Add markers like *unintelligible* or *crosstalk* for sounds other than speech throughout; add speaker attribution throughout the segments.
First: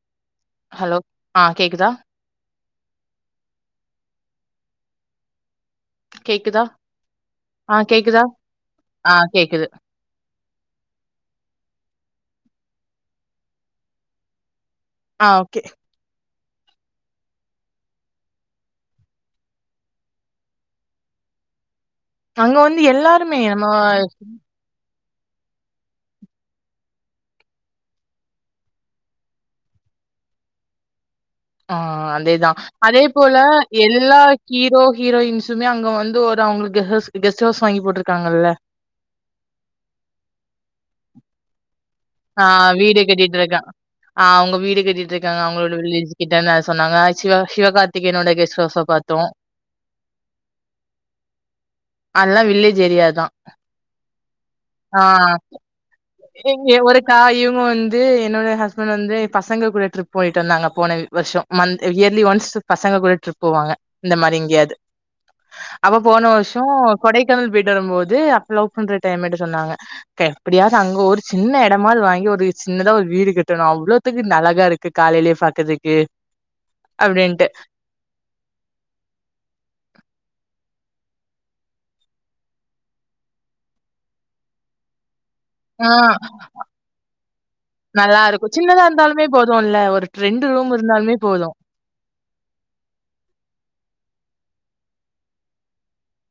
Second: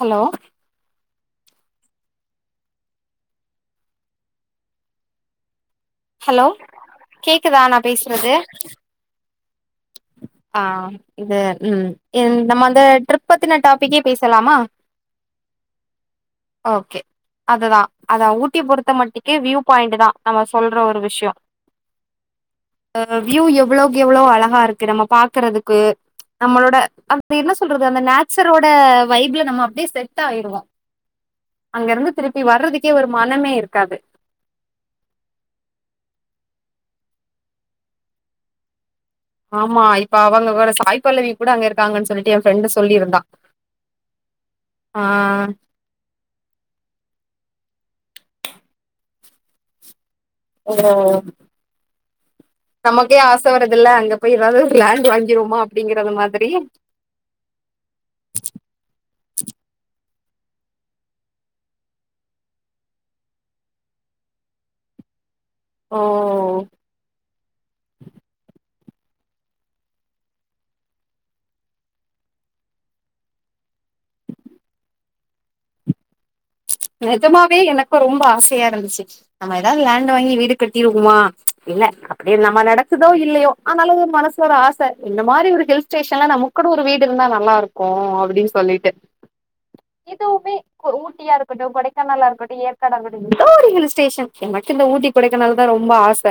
Speaker 1: Hello
Speaker 2: hello ஆ கேக்குதா
Speaker 1: hello
Speaker 2: கேக்குதா
Speaker 1: கேக்குதா
Speaker 2: ஆ
Speaker 1: நான்
Speaker 2: கேக்குதா
Speaker 1: பேசுறது
Speaker 2: ஆ கேக்குது
Speaker 1: ஆ இது உம் நம்ம அந்த ட்ரிப்பத்தின டாபிக்கே பேசலாமா
Speaker 2: ஆ ஓகே
Speaker 1: ஓகே அதுதான் அத ஊட்டி பொறுத்த மட்டுக்கே வியூ பாயிண்ட் தான் நம்ம சொல்ற ஒரு விஷயம்
Speaker 2: அங்க வந்து
Speaker 1: அஹ்
Speaker 2: எல்லாருமே
Speaker 1: வியூ
Speaker 2: நம்ம
Speaker 1: எவ்ளோக்கு எவ்ளோ அழகா இருக்கு நம்ம பாக்குறதுக்கு நம்மளோட அது என்ன சொல்றது அந்த நேச்சரோட வைப்ல நம்ம அப்படியே செட் ஆய்டுவோம்
Speaker 2: ஆஹ் அதேதான் அதே போல
Speaker 1: மனமே இருக்காது
Speaker 2: எல்லா ஹீரோ ஹீரோயின்ஸுமே அங்க வந்து ஒரு அவுங்களுக் கெஸ்ட் ஹவுஸ் வாங்கி போட்டுருக்காங்கல்ல
Speaker 1: ஆமா இப்ப அவங்கோட சாய்ப் பல்லவி கூட அங்க இருக்காங்கன்னு சொல்லிட்டு என்
Speaker 2: ஆஹ்
Speaker 1: ஃப்ரெண்டு
Speaker 2: வீடு கட்டிட்டு இருக்கான் ஆஹ் அவுங்க வீடு
Speaker 1: சொல்லியிருந்தா
Speaker 2: கட்டிட்டு இருக்காங்க
Speaker 1: ஆ
Speaker 2: அவுங்களோட வில்லேஜ் கிட்ட சொன்னாங்க ஆ சிவா சிவகார்த்திகேனோட கெஸ்ட் கவுஸ பாத்தோம்
Speaker 1: ஓ
Speaker 2: அதெல்லாம் வில்லேஜ் ஏரியா
Speaker 1: நமக்கே
Speaker 2: தான்
Speaker 1: ஆசை வருதுல்ல அங்க போய் ஏதாவது லேண்ட் வாங்கிருவமா அப்டிங்கறது மாதிரி
Speaker 2: எங்க ஒரு தாயும் வந்து என்னோட ஹஸ்பண்ட் வந்து பசங்க கூட ட்ரிப் போய்டு வந்தாங்க போன வருஷம் மந்த் இயர்லி ஒன்ஸ் பசங்க கூட ட்ரிப் போவாங்க இந்த மாரி இங்கேயாவது அப்ப
Speaker 1: ஓ
Speaker 2: போன வருஷம் கொடைக்கானல் போய்ட்டு வரும் போது அப்பம் ன்ற டைம்மேட் சொன்னாங்க எப்டியா அங்க ஒரு சின்ன இடமாது வாங்கி ஒரு சின்னதா ஒரு வீடு கட்டணும் அவ்வளவுத்துக்கு அழகா இருக்கு காலையிலே பாக்கறதுக்கு
Speaker 1: நெஜமாவே எனக்கும் ரொம்ப ஆசையா இருந்துச்சு நம்ம ஏதாவது லேண்ட் வாங்கி வீடு கட்டிருமா இல்ல அப்டியே நம்ம நடக்குதோ இல்லையோ ஆனாலும் மனசுல ஒரு ஆசை இந்த மாரி ஒரு
Speaker 2: ஆ
Speaker 1: ஹில்ஸ்டேன்ல நமக்குனு ஒரு வீடு இருந்தா நல்லா இருக்கும்
Speaker 2: நல்லா இருக்கு
Speaker 1: அப்டின்
Speaker 2: சின்னதா
Speaker 1: சொல்லிட்டு
Speaker 2: இருந்தாலுமே போதும்ல்ல ஒரு ரெண்டு
Speaker 1: இதுவுமே
Speaker 2: ரூம் இருந்தாலுமே
Speaker 1: ஊட்டியா இரு
Speaker 2: போது
Speaker 1: இருக்கட்டும் கொடைக்கானல இருக்கட்டும் ஏற்கா இருக்கட்டும் எதோ ஒருஹில்ஸேஷன் என் மட்டும் இந்த ஊட்டி குடைக்கனாலதான் ரொம்ப ஆச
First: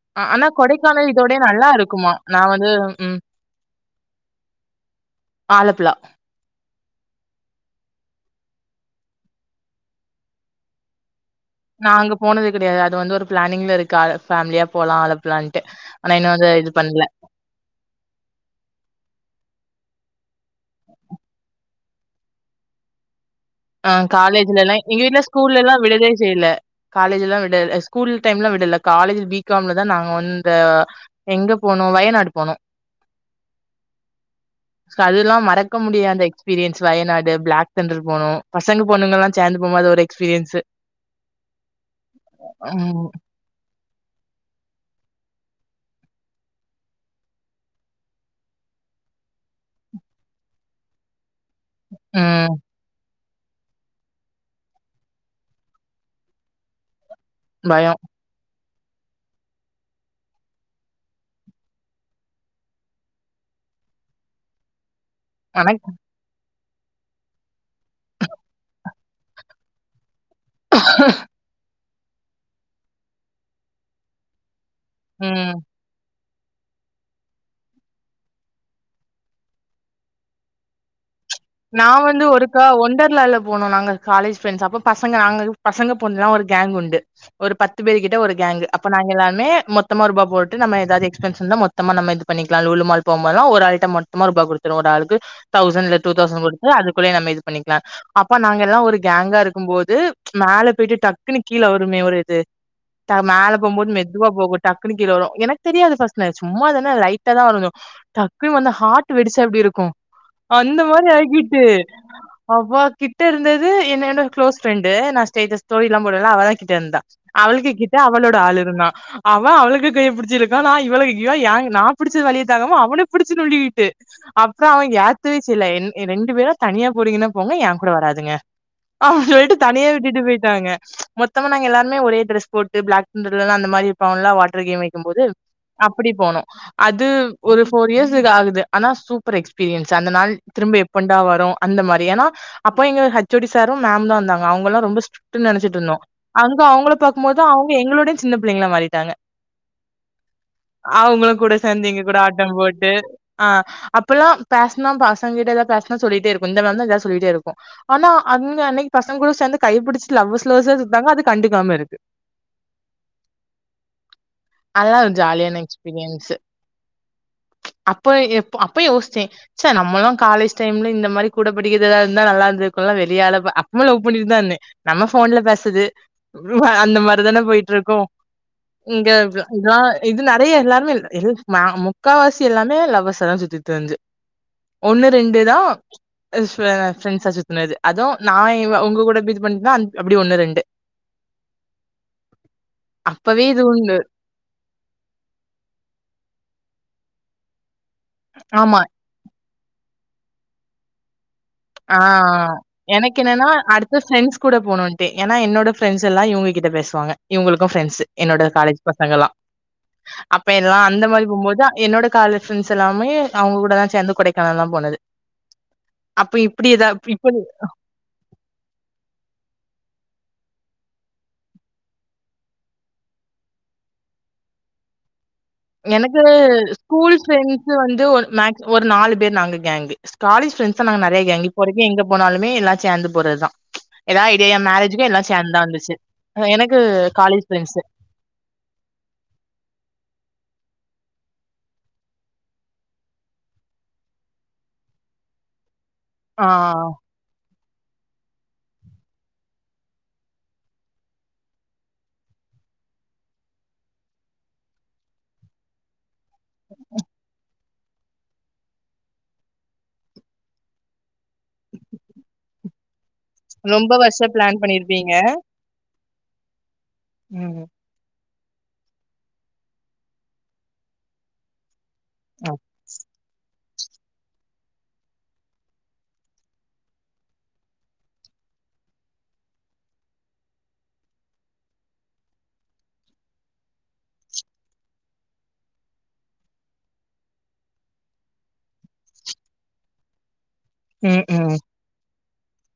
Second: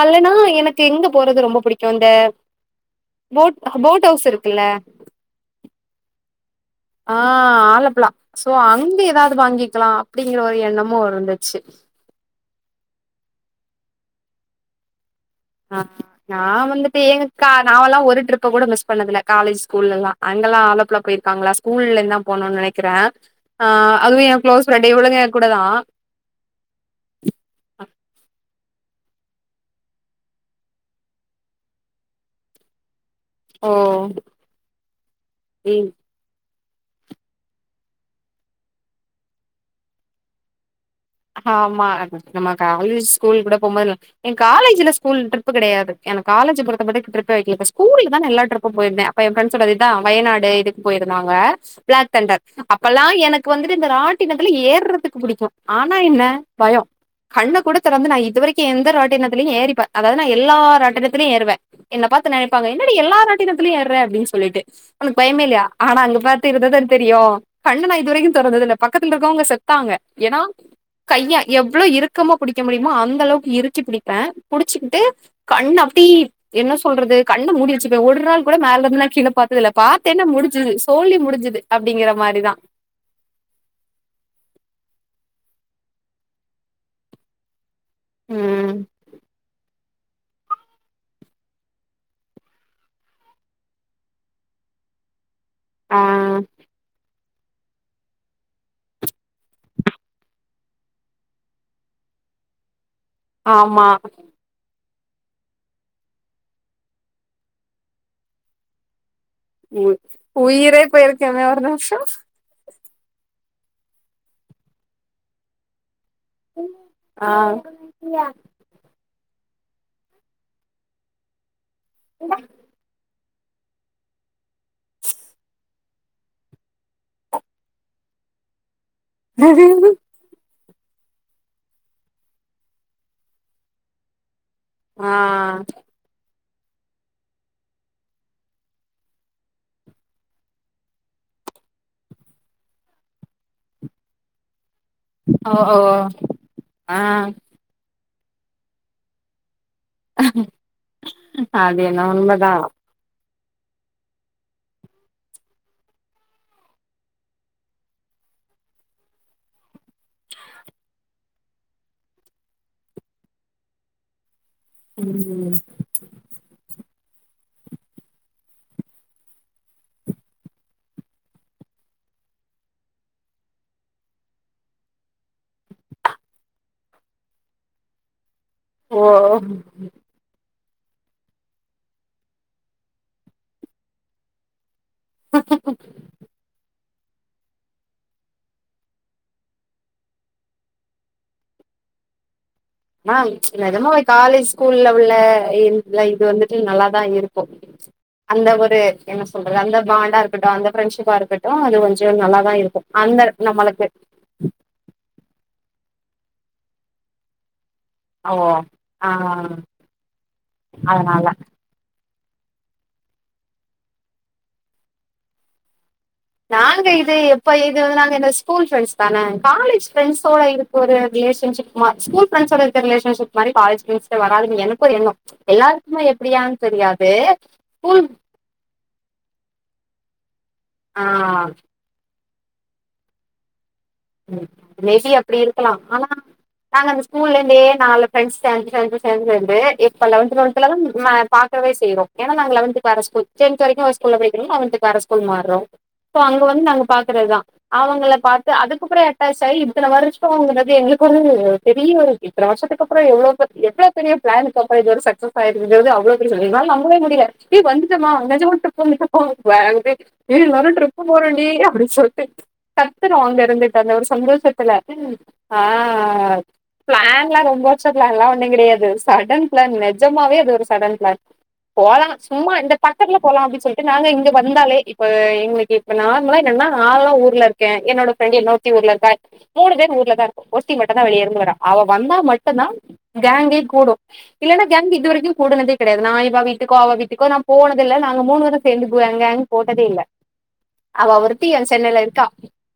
Speaker 1: அல்லனா
Speaker 2: ஆனா
Speaker 1: எனக்கு எங்க
Speaker 2: கொடைக்கானல் இதோடய
Speaker 1: போறது ரொம்ப
Speaker 2: நல்லா
Speaker 1: பிடிக்கும்
Speaker 2: இருக்குமா
Speaker 1: இந்த
Speaker 2: நா வந்து ம்
Speaker 1: போட் போட் ஹவுஸ் இருக்குல்ல
Speaker 2: ஆலப்புழா
Speaker 1: ஆஹ் ஆலப்புலா சோ அங்க ஏதாவது வாங்கிக்கலா அப்டிங்கிற ஒரு எண்ணமு வருது
Speaker 2: நா அங்க போனது கிடையாது அது வந்து ஒரு பிளானிங்ல இருக்கு ஃபமிலியா போலா
Speaker 1: அஹ நா வந்துட்டு எங்க க நாவல்லா ஒரு ட்ரிப்ப கூட மிஸ் பண்ணதில்ல காலேஜ் ஸ்கூல்ல எல்லா அங்கலா ஆலப்புல போயிருக்காங்களா ஸ்கூல்ல இருந்து போனோ நெனைக்கிற
Speaker 2: ஆஹ் காலேஜ்ல எல்ல எங்க வீட்டு்ல
Speaker 1: தா
Speaker 2: ஸ்கூல்லல எல்லா விடுதே செய்யல காலேஜ் எல்லாம் விடல ஸ்கூல் டைம்ல விடல காலேஜ் பி காம்ல தா நாங்க வந்த எங்க போனோ வயநாட் போனோ
Speaker 1: ஓ
Speaker 2: அதுல்லா மறக்க முடியாத எக்ஸ்பீரியன்ஸ் வயநாடு பிளாக் தண்டர் போனோ பசங்க பொண்ணுங்கலா சேர்ந்து போம்போது ஒரு எக்ஸ்பீரியன்சு
Speaker 1: ஆமா நம்ம காலேஜ்
Speaker 2: ம்,
Speaker 1: ஸ்கூல் கூட போம்போது எ காலேஜ்ல ஸ்கூல் விட்டு தப்பு கிடையாது எனக்கு காலேஜ் பொறுத்தபட்டு ட்ரிப்பு வெக்கல ஸ்கூல்தா எல்லா ட்ரிப்பு போயிருந்தே அப்ப எ ஃபிரண்ட்ஸ் இதா வயாடு இதுக்கு போயிருந்தாங்க ஸ் பிளாக் தண்டர்
Speaker 2: ம்.
Speaker 1: அப்பெல்லா எனக் கு வந்துட்டு இந்த ராட்டிணத்தில ஏறதுக்கு புடிக்கு ஆனா என்ன பயொ கண்ணு கூட
Speaker 2: பயம்.
Speaker 1: திறந்து நா இது வரைக் எந்த ராட்டினத்திலியு ஏறிப்ப அதாவது நா எல்லாராட்டினத்திலய ஏறுவே என்ன பார்த்து நினைப்பாங்க என்னடி எல்லா ராட்டினத்திலியு ஏற அப்டின்னு சொல்லிட்டு உனக்கு பயமே இல்லிய ஆனா அங்க பார் த்திருந்தா தெரியு கண்ணு நா இதுவரையு தொறந்ததில்ல பக்கத்துல இருக்கவங்க செத்தாங்க ஏனா கைய எவ்ளோ இருக் கமா புடிக்க முடியுமோ அந்த அளவுக்கு இருக்கி புடிப்பே புடிச்சிக்கிட்டு
Speaker 2: ம்.
Speaker 1: கண் அப்டி என்ன சொல்றது கண்ண முடிவச்சிப ஒரு நாள் கூட மேல இருந்துனா கில பார்த்ததில்ல பார்த்தென்ன முடிஞ்சுது சோலி முடிஞ்
Speaker 2: நா வந்து ஒருக்க ஒண்டர்லால போனோ நாங்க காலேஜ் ப்ரெண்ட்ஸ் அப்ப பசங்க நாங்க பசங்க பொண்ணுலா ஒரு கேங் உண்டு ஒரு பத் துபேர் கிட்ட ஒரு கேங்கு
Speaker 1: ம்
Speaker 2: அப்ப நாங்க எல்லாமே மொத் தமா ரூபா போட்டு நம்ம ஏதவது எக்ஸ்பன்ஸ் இருந்த மொத்தம நம இது பண்ணிக்கலா லோல்மால் போம்போதலா ஒரு ஐட்டம் மொத்தமா ரூபா கொடுகணு ஒரு ஆளுக்கு டயு
Speaker 1: ஆ
Speaker 2: டூதௌசண்ட் போட்டு அதுக்குள்லையே நம்ம இது பண்ணிக்கலாம் அப்பா நாங்க எல்லா ஒரு கேங்கா இருக்கு போது மேல போயிட்டு டக்குன்னு கீல வருமே ஒரு இது த மேல
Speaker 1: ஆமா
Speaker 2: போம்போது மெதுவா போகும் டக் டக்குனு கீல வரு எனக்கு தெரியாது ஃபர்ஸ்ட்ல சும்ம தான லைட்ட தா டக்குனு வந்து ஹாட்
Speaker 1: உ உயிரே போயிருக்கு இங்க வேற ரஸ்சுஸ்
Speaker 2: அவ கிட்ட இருந்தது எஎன்னோட க்ளோஸ் பிரெய்டு நான்ஸ்டேடஸ் தோழி போடுவேல அவள் தான் கிட்ட இருந்தான்
Speaker 1: ஆ
Speaker 2: அவளுக்கு கிட்ட அவளோட ஆள் இருந்தான் அவன் அவளுக்கு கையபிடிச்சிருக்கான் நான் இவளளுக்குக்குஇவ எங்கை நான் புடிச்ச வலிய தங்காம அவனு பிடிச்சு நோன்டிகிட்டு அப்புறம் அவன் ஏயத்தவே செய்யல என் ரெண்டு பேரா தனியா போறீங்கன்னா போங்க என் கூட வராதுங்க ஆ லிட்டு தனியே விட்டு போயிட்டாங்க மொத்தமா நாங்க எல்லாருமே ஒரே ட்ரஸ் போட்டு பிளாக் அந்த மாரி இருப்பாங்க ட்ரைனிங்
Speaker 1: ஆ
Speaker 2: வைக்கும்போது அப்படி போனோம் அது ஒரு போர் இயர்ஸக்கு ஆகுது ஆனா சூப்பர் எக்ஸ்பீரியன்ஸ் அந்த நாள் திரும்ப எப்பண்டா வரும் அந்த மாரி ஏன்னா அப்போ எங்க ஹச்சோடி சாரும் மேம் தான் வந்தாங்க அவங்களும் ரொம்ப ஸ்ட்ரிக்
Speaker 1: ஓ ஓ
Speaker 2: நினைச்சிட்டு இருந்தோ அங்க அவங்களை
Speaker 1: ஆ
Speaker 2: பார்க்குகம்போது அவங்க எங்களுடைய ஸ்ட் சின்ன பிள்ளைங்களா மாறிட்டாங்க அவங்களும் கூட
Speaker 1: அது
Speaker 2: சேர்ந்து எங்க
Speaker 1: என்னவோ
Speaker 2: கூட
Speaker 1: உண்மதா
Speaker 2: ஆட்டம் போட்டு ஆஹ் அப்பல்லாம் பேசனா பாஸ் கிட்டதா பேசானு சொல்லிட்டே இருக்கும் இந்த தான் எதது சொல்லிட்டே இருக்கும் ஆனா அன்னைக்கு பசங்க கூட சேர்ந்து கைப்பிடிச்ச லவ்வஸ் லவ்வஸ்சா சுத்துறாங்க அது கண்டுக்காம இருக்கு அதலா ஒரு
Speaker 1: ம்
Speaker 2: ஜாலியான எக்ஸ்பீரியன்ஸ் அப்ப எ அப்ப யோசித்தேன் ச்சே நம்மல்லாம் காலேஜ் டைம்ல இந்த மாரி கூட படிக்கிறதுதா இருந்தா நல்லா இருக்கும்ல வெளியால அப்பவு லவ் பண்ணிட்டுதான் இருந்தேன் நம்ம போன்ல பேசுறது அந்த மாரிதானே போயிட்டு இருக்கும்
Speaker 1: ஓ
Speaker 2: இங்க இதான் இது ந இங்கையும் எல்லாரு எ முக்கால்வாசி எல்லாமே லவ்வர்சாதா சுத்திட்டு இருந்துசு ஒன்னு ரெண்டு தான் ஃப்ரெண்ட்ஸா சுத்துனது அதுவும் நான் உங்க கூட இது பண்ணதா அப்படி ஒண்ணு ரெண்டு அப்பவே இது
Speaker 1: ஹ
Speaker 2: உண்டு
Speaker 1: காலேஜ் ஸ்கூல்ல உள்ள இது வந்துட்டு நல்லா இருக்கு இப்படி தான் இருக்கும் அந்த
Speaker 2: ஆமா
Speaker 1: ஒரு என்ன சொல்றது அந்த பாண்டா இருகட்டும் அந்த ஃப்ரெண்ஷிபா இருக்கட்டும்
Speaker 2: ஆஹ் எனக்கு என்னன்னா
Speaker 1: நம்மளுக்கு
Speaker 2: அடுத்த ஃப்ரெண்ட்ஸ் கூட போணுன்ட்டு ஏன்னா என்னோட பிரெண்டஸ் எல்லாம் இவங்ககிட்ட பேசுவாங்க இவங்களுக்கு பிரெண்ட்
Speaker 1: ஓ
Speaker 2: என்னோட காலேஜ்
Speaker 1: ஆ
Speaker 2: பசங்க எல்லாம் அப்ப எல்லாம் அந்த
Speaker 1: அதனால
Speaker 2: மாரி போகும்போதான் என்னோட கால ஃப்ரெண்ட்ஸ் எல்லாமே அவங்ககூடதா சேந்து கொடைக்கானல் எல்லா போனது அப்ப இப்டி
Speaker 1: நாங்க
Speaker 2: எதா
Speaker 1: இது
Speaker 2: இப்ப
Speaker 1: எப்ப இது வந்து நாங்க இந்த ஸ்கூல் ஃபிரெண்ட்ஸ்தான காலேஜ் ஃப்ரெண்ட்ஸோட இதுக்கு ஒரு ரிலேஷன்ஷிப் மா ஸ்கூல் ஃப்ரெண்ஸோட இருக்க ரிலேஷன்ஷிப் மாரி காலேஜ் ஃப்ரெண்ட்ஸ்கிட்ட வராதுன்னு எனக்கு ஒரு எண்ணோ எல்லாருக்குமே
Speaker 2: எனக்கு
Speaker 1: எப்டியான்னு தெரியாது
Speaker 2: ஸ்கூல் ஃப்ரெண்ட்ஸ்
Speaker 1: ஸ்கூல்
Speaker 2: வந்து ஒரு மேக்ஸ் ஒரு நாலு பேர் நாங்க கேங்கு ஸ்காலேஜ் ஃபிரெண்ட்ஸ் நாங்க நெறைய
Speaker 1: ஆ
Speaker 2: கேங் இப்ப வரைக்கு எங்க போனாலுமே எல்லா சேந்து போறதுதா
Speaker 1: ஓ மேபி அப்டி இருக்கலா ஆனா
Speaker 2: எனக்கு
Speaker 1: நாங்க அந்த ஸ்கூல்ல
Speaker 2: காலேஜ்
Speaker 1: இருந்தே
Speaker 2: ஃப்ரெண்ட்ஸ்.
Speaker 1: நாலு ஃபிரண்ட்ஸ் சேந்து சேந்து சேந்து வந்து இப்ப லெவன்த்து டுவெல்த் ல ஆஹ் பாக்கவே செய்றோ ஏன்னா நாங்க லெவன்த்துக்கு வேற ஸ்கூல் டென்த்து வரைக்கு ஒரு ஸ்கூல்ல படிக்கிறோ லெவன் த்துக்கு வேற ஸ்கூல் மார்றோ சோ அங்க
Speaker 2: ஆ
Speaker 1: வந்து நாங்க பாக்குறதுதா அவங்கள பாத்து அதுக் கப்றோ *unintelligible* ஆயி இத்தன வருஷோ அதாவ்து எங்களுக்கு ஒரு பெரிய ஒரு இத்தன வருஷத்துக்கு அப்றோ எவ்ளோ பெ எவ்ளோ பெரிய பிளானுக்கப்றோ இது ஒரு சக்ஸஸ் ஆயிருக்குங்கறது அவ்ளோ எப்டி சொல்றது எங்களால நம்பவே முடியல ஏ வந்துட்டமா நெஜமா ட்ரிப்பு வந்து இப்ப போ *unintelligible* ஏ எல்லா ட்ரிப்பு போறோண்டி அப்டின்னு சொல்ட்டு கத்துறா
Speaker 2: ரொம்ப
Speaker 1: அந்த ஒரு
Speaker 2: வருஷம் பிளான்
Speaker 1: சந்தோஷத்துல ஆஹ்
Speaker 2: பண்ணியிருப்பீங்க.
Speaker 1: ஆ பிளான்லா ரொம்ப
Speaker 2: ம்.
Speaker 1: வருஷத்துல இல்ல ஒன்னுங் கெடையாது சடன் பிளான் நெஜமாவே அது ஒரு சடன் பிளான் போலா சும்மா இந்த பக்கத்துல போலா அப்டின்னு சொல்ட்டு நாங்க இங்க *unintelligible* இருந்தாலே இப்ப எங்களுக்கு இப்ப நார்மலா என்னன்னா நான்லா ஊர்ல இருக்கே என்னோட ஃபிரெண்ட் என்னோட த்தி ஊர்ல இருக்கா மூணு பேர் ஊர்லதா இருக்கோ ஒருத்தி மட்டுந்தா வெளிய இருந்து வரா அவ வந்தா மட்டுந்தா கேங்கே கூடு இல்லைன்னா கேங்க் இதுவரைக்கு கூடுனதே கெடையாது நா இவ வீட்டுக்கோ அவ வீட்டுக்கோ நான் போனது இல்ல நாங்க மூணு பேரு சேந்து *unintelligible* கேங் போட்டதே இல்ல அவ ஒருத்தி
Speaker 2: ம்ஹ்ம்.
Speaker 1: என் சென்னை இருக்கா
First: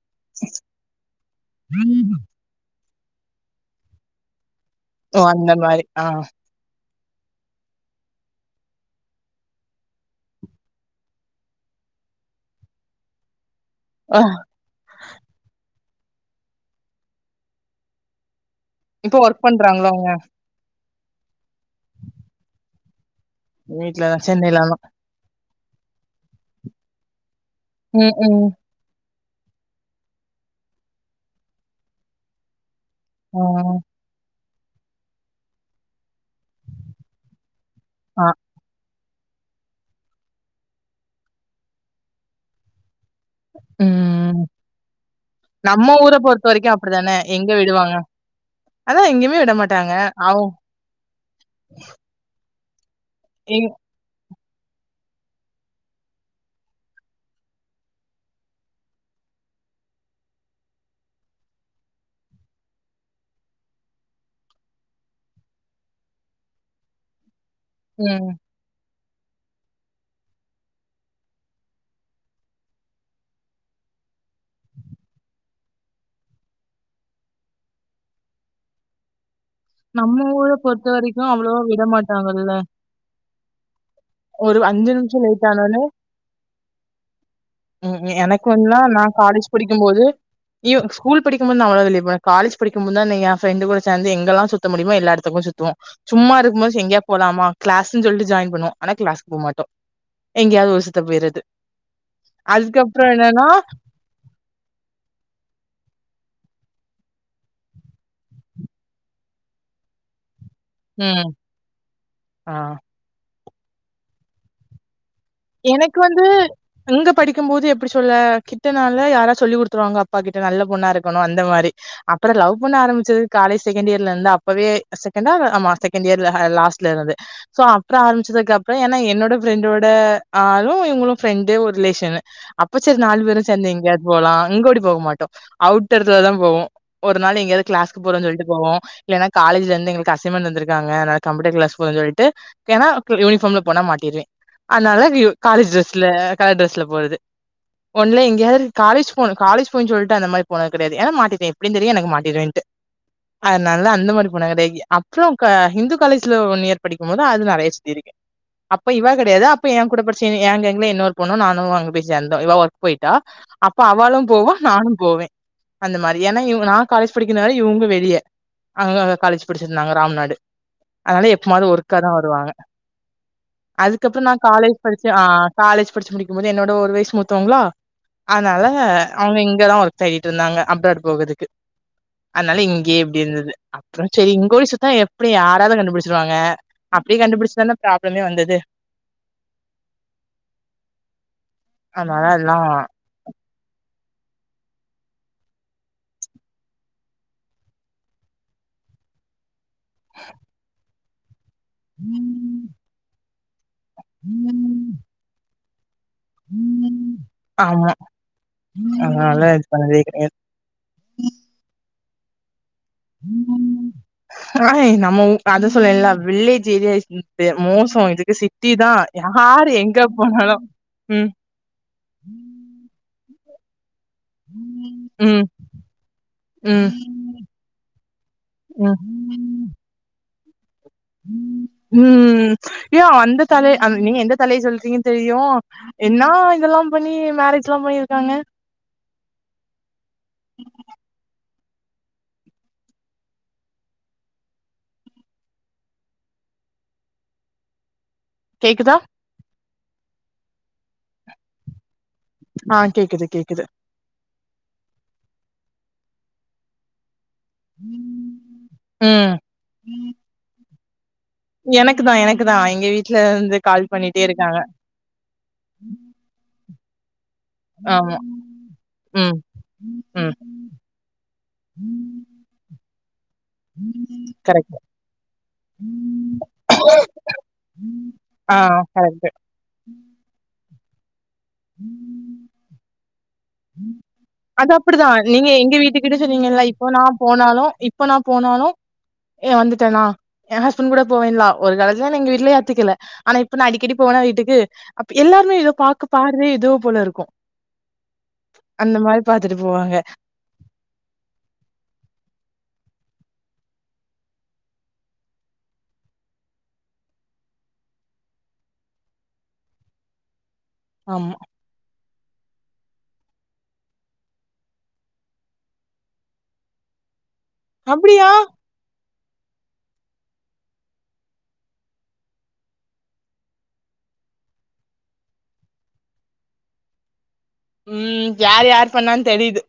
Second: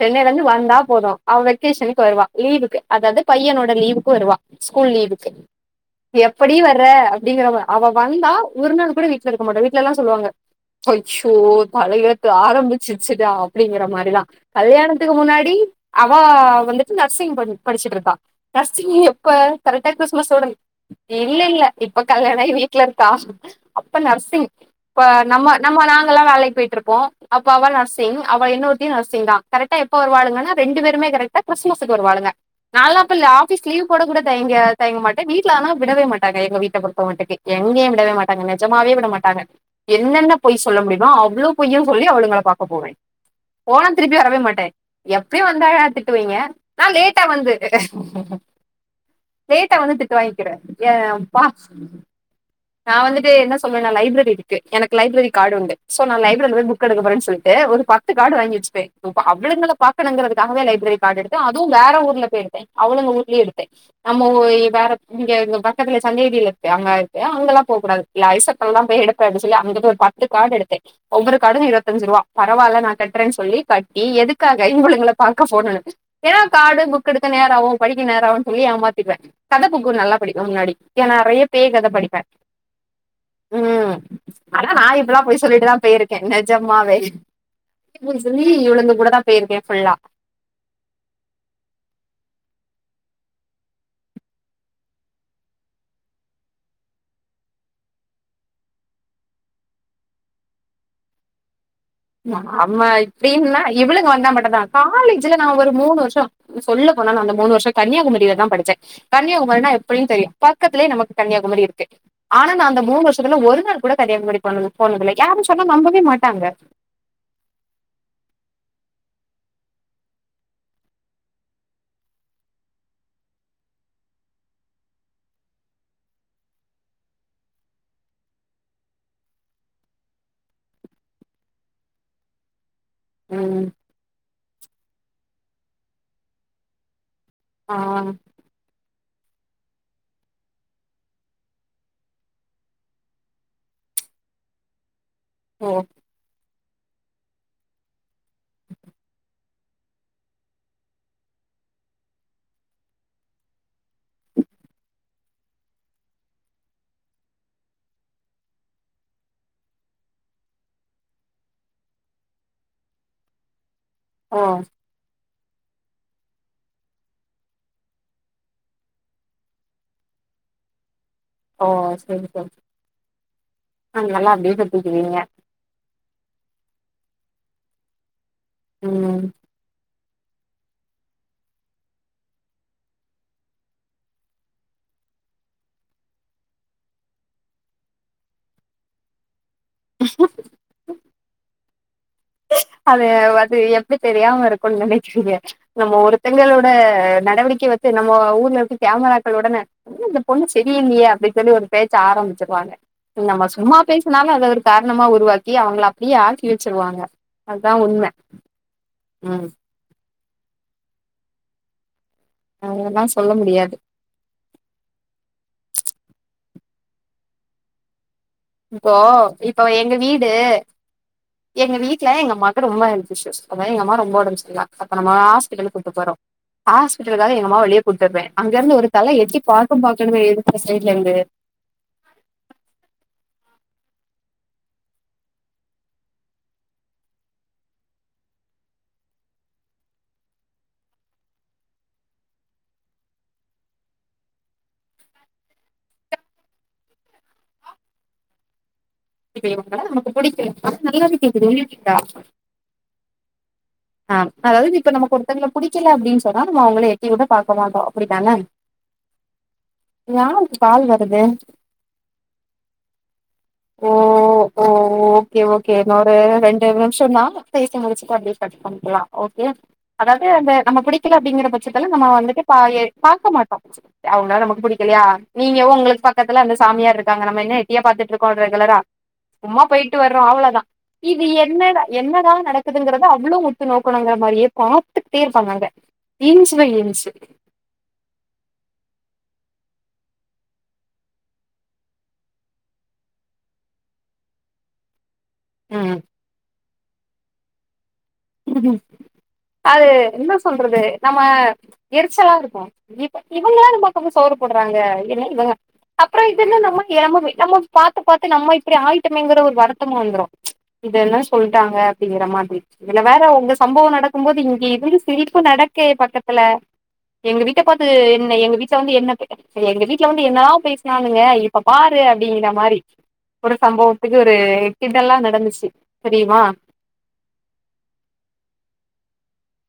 Speaker 1: சென்னைல இருந்து வந் தா போது அவ வெக்கேஷனுக்கு வருவா லீவு க்கு அதாவது பையனோட லீவுக்கு வருவா ஸ்கூல்
Speaker 2: ஓ!
Speaker 1: லீவுக்கு
Speaker 2: அந்த மாரி. ஆ.
Speaker 1: எப்படி வர்ற அப்டிங்கிறவ அவ வந்தா ஒரு நாள் கூட வீட்ல இருக்க மாட்டா வீட்ல எல்லா சொல்லுவாங்க ஹச்சோ தலையெழுத்து ஆரம்பிச்சிருச்சுடா அப்டிங்கற
Speaker 2: அ
Speaker 1: மாரிலா கல்யாணத்துக்கு முன்னாடி அவ வந்துட்டு நர்சிங் படி படிச்சுட்ருப்பா நர்சிங்
Speaker 2: இப்போ
Speaker 1: எப்ப
Speaker 2: ஒர்க் பண்றாங்களா
Speaker 1: கரெக்டா
Speaker 2: அவங்க?
Speaker 1: கிறிஸ்துமஸோட லீவ் இல்ல இல்ல இப்ப கல்யாணோ ஆயி வீட்ல இரு க்கா அப்ப
Speaker 2: வீட்ல தான்
Speaker 1: நர்சிங்
Speaker 2: சென்னையிலலாம்.
Speaker 1: இப்ப நம்ம நம்ம நாங்கல்லா வேலைக்கி போயிட்ருப்போ அப்ப அவள்
Speaker 2: ம்,
Speaker 1: நர்சிங்
Speaker 2: ம்.
Speaker 1: அவள் என்னொருத்தியும் நர்சிங் சிந்தா கரக்டா எப்ப வருவாள்கன்னா ரெண்டு பேருமே கரெக்டா கிறிஸ்மஸ்சுக்கு வருவாள்ங்க நாலா அப்ப
Speaker 2: ஆ.
Speaker 1: ஆபீஸ் லீவ் போட கூட தயங் தயங்க மாட்டேன் வீட்ல ஆனா விடவே மாட்டே ங்க எங்க வீட்ட பொருத்தமட்டுக்கு எங்கயும் விடவே
Speaker 2: ஆ.
Speaker 1: மாட்டாங்க நிஜமாவே விடமாட்டாங்க அவ என்னென்ன பொய் சொல்ல முடியுமோ அவ்வளோ பொய்யும் சொல்லி அவளுங்கள பாக்க போவே போன திருப்பி வரவே
Speaker 2: ம்.
Speaker 1: மாட்டேன் எப் வந்தா
Speaker 2: நம்ம ஊர
Speaker 1: திட்டுவீங்க
Speaker 2: பொறுத்த வரைக்கும்
Speaker 1: நான்
Speaker 2: அப்படிதானே.
Speaker 1: லேட்டா
Speaker 2: எங்க
Speaker 1: வந்து
Speaker 2: விடுவாங்க? அதான் எங்கேயுமே விட
Speaker 1: லேட்டா
Speaker 2: மாட்டாங்க.
Speaker 1: வந்து திட்டு
Speaker 2: அவ்
Speaker 1: வாங்கிக்கிறே ஏ பா நான் வந்துட்டு என்ன
Speaker 2: எங்
Speaker 1: சொல்லுவேன்னா லைப்ரரி ஓகே எனக்கு லைப்ரரி கார்டு உண்டு சோ நான் லைப்ரரில போய் புக் எடுக்க போறனு சொல்லிட்டு ஒரு பத்து கார்டு வாங்கி வச்சுபேன் இப்ப அவளுங்கல பாக்க இப்ப லைப்ரரி கார்டு எடுத்த அதுவும் வேற ஊர்ல போய் எடுத்தேன் அவளுங்க ஊர்லயே எடுத்தேன் நம்ம வேற இங்க பக்கத்து சன்னிதில இருங்கே அங்கல்லா போ கூடாது
Speaker 2: ம்.
Speaker 1: ஐசக் எல்லா போய் எடுத் சொல்லி அங்கிருந்து ஒரு பத்து கார்டு எடுத்தேன் ஒவ்வொரு கார்டு இருபத்தஞ்சு ரூபா பரவாயில்ல நா கட்றேனு சொல்லி கட்டி எதுக்காக இவளுங்கள பாக்க போண எனக்கு ஏன்னா கார்டு புக் எடுக்க நேரம் ஆவும் படிக்க நேரம் ஆவுனு சொல்லி ஏமாத்திடுவே கதை புக்கு நல்லா
Speaker 2: நம்ம
Speaker 1: படிக்கும்
Speaker 2: ஊர
Speaker 1: முன்னாடி
Speaker 2: பொறுத்த
Speaker 1: ஏன்
Speaker 2: வரைக்கும்
Speaker 1: நிறைய
Speaker 2: அவ்வளவா
Speaker 1: பேய்
Speaker 2: விட
Speaker 1: கதை படிப்பேன்
Speaker 2: மாட்டாங்கல்ல. ஒரு
Speaker 1: ஆனா நான்
Speaker 2: நிமிஷம்
Speaker 1: இப்பல்லாம் பொய்
Speaker 2: லேட் ஆனாலே
Speaker 1: சொல்லிட்டுதான் போயிருக்கேன் நெட் ஜம் அவே
Speaker 2: ம் எனக்குன்னா நா கா காலேஜ்
Speaker 1: போயிருக்கேன் ஃபுல்லா.
Speaker 2: படிக்கும்போது அயோ ஸ்கூல் படிக்கும்போது நா ஒன்னாதா நிப்பேன் காலேஜ் பிடிக்கும் முன்ன தான் என் ஃப்ரெண்டு கூட சேர்ந்து எங்கெல்லாம் சுத்த முடியுமோ எல்லாடத்துக்கும் சுத்துவோம் சும்மா இருக்கும் போது எங்கேயாது போலாம கிளாஸ்ன்னு சொல்லிட்டு ஜாயின் பண்ணுவோம் ஆனா கிளாஸ்கு போகமாட்டோம் எங்கேயாவது ஊரு சுத்த போயர்றது
Speaker 1: ஆமா இப்படின்னா இவளுங்க வந்த மட்டுதான் காலேஜ்ல நான் ஒரு மூணு வருஷம் சொல்ல போனா நான் அந்த மூணு வருஷம் கன்னியாகுமரியில தான் படிச்சேன் கன்னியாகுமரினா எப்பயும் தெரியும் பக்கத்திலேயே நமக்கு
Speaker 2: ம்
Speaker 1: கன்னியாகுமரி இருக்கு
Speaker 2: ஆ
Speaker 1: ஆனா அந்த மூணு வருஷத்துல ஒரு கூட கன்னியாகுமரி போனது போனதில்லை யாரும் சொன்னா
Speaker 2: எனக்கு
Speaker 1: நம்பவே
Speaker 2: வந்து
Speaker 1: மாட்டாங்க
Speaker 2: அங்க படிக்கும் போது எப்படி சொல்ல கிட்டனால யாரா சொல்லி கொடுத்துருவாங்க அப்பா கிட்ட நல்ல பொண்ணாயிருக்கணும் அந்த மாரி அப்புறம் லவ் பண்ண ஆரம்பிச்சது காலேஜ் செகண்ட் இயர்ல இருந்து அப்பவே செகண்டா ஆமா செகண்ட் இயர்ல லாஸ்ட்ல இருந்து சோ அப்புற ஆரம்பிச்சது அப்புறம் ஏன்னா என்னோட ஃப்ரெண்டோட ஆளும் இவங்களும் ஃப்ரெண்டு ஒரு ரிலேஷன் இப்ப சரி நாலு பேரும்
Speaker 1: ம்.
Speaker 2: சேந்து எங்கயாவது போலாம் இங்கோடி போக மாட்டோம் அவுட்டர்லதான் போவோம் ஒரு நாள் எங்காவது
Speaker 1: ஆ.
Speaker 2: கிளாஸ்க்கு போறோன்னு சொல்லிட்டு போவோம் இல்ன்னா காலேஜ்ல இருந்து எங்களுக்கு அசைமெண்ட் தந்திருக்காங்க அதனால கம்யூட்டர் கிளாஸ் போற சொல்லிட்டு ஏன்னா யூனிஃபார்ம்ல போனா மாட்டிருவேன் அதனால
Speaker 1: ஓ!
Speaker 2: காலேஜ்டிரஸ்ல கலர் டிரெஸ் பஸ்ல போறது ஒன்னு எங்கயாவது காலேஜ் போனு காலேஜ் போற சொல்லிட்டு அந்த மாரி போனது கிடையாது ஏன்னா மாட்டிப்பேன் தெரியும் அதுனால அந்த மாதிரின போனது கிடையாது அப்புறம் இந்து காலேஜ்ல ஒன் இயர் படிக்கும் போது அது நெறைய இருக்கு அப்ப இவா கிடையாது கூடப்படிச்சங்க ஏ கேங்குல இன்னொரு பொண்ணும் நானும் அங்க போய் சேந்தோம் இவ ஒர்க் போயிட்டா அப்ப அவளும்
Speaker 1: ஓ!
Speaker 2: போவோம் நானும் போவேன் அந்த மாறி ஏன்னா இவ நா காலேஜ் படிக்கர்ணால இவுங்க வெளிய அவுங்கங்க காலேஜ் படிச்சிருந்தாங்க ராம் நாடு அதனால எப்போவமாது
Speaker 1: ஓ!
Speaker 2: ஒருக்கா தான்
Speaker 1: சரி, சரி.
Speaker 2: வருவாங்க
Speaker 1: அ
Speaker 2: அதுக்கப்புறம்
Speaker 1: நல்லா
Speaker 2: நான்
Speaker 1: அப்டியே
Speaker 2: காலேஜ் படிச்சு
Speaker 1: சுத்திக்குவீங்க.
Speaker 2: ஆ காலேஜ் படிச்சு முடிக்கு போது என்னோட ஒரு வைசு மூத்த ங்களா அதனால
Speaker 1: ம்.
Speaker 2: அவங்க இங்கதான் ஓர் தேடிட்டிருந்தாங்க அப்ராட் போகற்துக்கு அதனால இங்கேயே இப்படி இருந்தது அப்றோம் செரி இங்கோடி சுத்துனா எப்படி யாராவது கண்டுபுடிச்சிருவாங்க அப்டி கண்டுபுடிச்சுதான பிராப்ளமே வந்தது அதனால அதெல்லாம்
Speaker 1: அது வந்து எப்டி தெரியாம இருக்கனும்னு நெனைக்றீங்க நம்ம ஒருத்தங்களோட நடவடிக்கை வச்சு நம்ம ஊர்ல இருந்து கேமராக்களோடன ன்ன இந்த பொண்ணு செரியில்லயே அப் சொல்லி ஒரு பேச்சு ஆரம்பிச்சிருவாங்க நம்ம சும்மா பேசினாலும் அத ஒரு காரணமா உருவாக் எ அவங்களா யே ஆக்கி வெச்சிருவாங்க அதான் உண்ம
Speaker 2: ஆஹ் நல்லா
Speaker 1: ம்
Speaker 2: இது பண்தே கெடையா
Speaker 1: அதெல்லா சொல்ல முடியாது
Speaker 2: ஆஹ் நம்ம அது சொல்லல்ல வில் *unintelligible* மோசோ அது
Speaker 1: இப்போ இப்ப எங்க வீடு
Speaker 2: போனாலும் ம்
Speaker 1: எங்க வீட்ல எங்கமாக்கு ரொம்ப பயம் எங்க அப்பா ரொம்ப ஒடம்பு செரியில்ல அப்போ நம்ம
Speaker 2: ம்
Speaker 1: ஹாஸ்பிட்டல் கூட்டு போறோம்
Speaker 2: ம்
Speaker 1: ஹாஸ்பிட்டல்காக எங்க அம்மாவ வெளிய கூட்டு வர்வேன் அங்கருந்து ஓரு தல எட்டி பாக்குபாக்கன்னுமே
Speaker 2: உம் யா அந்த தல அ நீங்க எந்த தலய சொல்றீங்கனு தெரியும் என்னா இதுலாம் பண்ணி மேரேஜ்லாம் பண்ணிருக்காங்க கேக்குதா
Speaker 1: ஏன்னா நமக்கு புடிக்கல அதனால அது கேக்குது
Speaker 2: ஆஹ் கேக்குது கேக்குது
Speaker 1: ஆ அதாவது இப்ப நமக்கு ஒருத்தங்கள புடிக்கல அப்டின்னு சொன்னா அவங்கள எட்டி வி பாக்க மாட்டோ அப்டிதான
Speaker 2: ம்
Speaker 1: பால் வ *unintelligible*
Speaker 2: எனக்கு தா எனக்கு தா எங்க வீட்ல இருந்து கால்
Speaker 1: ஓ
Speaker 2: பண்ணிட்டே இருக்காங்க
Speaker 1: ஓ ஓகே ஓகே என்னோட ரெ *unintelligible* சைச முடிச்சுடா
Speaker 2: ஆமா
Speaker 1: அப்டே கட் பண்ணலாம்
Speaker 2: ம்
Speaker 1: ஓகே அதாவது
Speaker 2: ம்
Speaker 1: அந்த நம்ம பிடிக்கல அப்படிங்கிற பட்சத்துல நம்ம வந்துட்டு பா பாக்க மாட்டோம் அவங்களால நமக்கு
Speaker 2: கரெக்ட்
Speaker 1: பிடிக்கலையா நீங்கோ உங்களுக்கு பக்கத்துல அந்த சாமியா இருக்காங்க நம்ம என்ன எட்டியா பாரத்துட்டு இருக்கோம்
Speaker 2: ஆ
Speaker 1: ரெகுலரா
Speaker 2: கரெக்ட்
Speaker 1: சும்மா போயிட்டு வறோம் அவ்வளோதான் என்னத என்னதான் நடக்குதுங்கிறது
Speaker 2: அது அப்படிதான் நீங்க
Speaker 1: இருப்பாங்க அங்க
Speaker 2: எங்க வீட்டு கிட்ட
Speaker 1: இன்ச்
Speaker 2: சொன்னீங்கல்ல
Speaker 1: பை
Speaker 2: இப்ப நா
Speaker 1: இன்ச்
Speaker 2: போனாலும் இப்ப நா போனாலும் ஏன் வந்துட்டேனா என் ஹஸ்பண்ட் கூட போவேன்லா ஒரு காலச்ச தான் எங்க வீட்டுலய ஏத்துக்கல ஆனா இப்ப நான் அடிக்கடி போவேனா வீட்டுக்கு எல்லாருமே ஏதோ பாார்க பாருற ஏதோ போல இருக்கு அந்த மாரி பாத்துட்டு
Speaker 1: அது
Speaker 2: போவாங்க
Speaker 1: என்ன சொல்றது நம்ம எரிச்சலா இருக்கோ இவ இவங்களாம் ந பக்க சோறு போடுறாங்க என்ன இவங்க அப்புறம் இதுன்னு நம்ம நம்ம பாத்து பாத்து நம்ம இப்படி ஆயிட்டமேங்கற ஒரு வருத்தமா வந்துரும் இதெல்லாம்
Speaker 2: ஆமா
Speaker 1: சொல்லிட்டாங்க அப்படிங்கிற மாதிரி இதுல வேற உங்க சம்பவம் நடக்கும் போது இங்க இது சிரிப்பு நடக்கு பக்கத்துல எங்க வீட்ட பாத்து
Speaker 2: அப்டியா
Speaker 1: என்ன எங்க வீட்டல வந்து என்ன எங்க வீட்டுல வந்து என்னாவ பேசினானுங்க இப்ப பாரு அப்படிங்கிற மாதிரி ஒரு சம்பவத்துக்கு ஒரு கிடெல்லாம் நடந்துச்சு தெரியுமா
Speaker 2: உம் யார்யார் பண்ணா தெரியது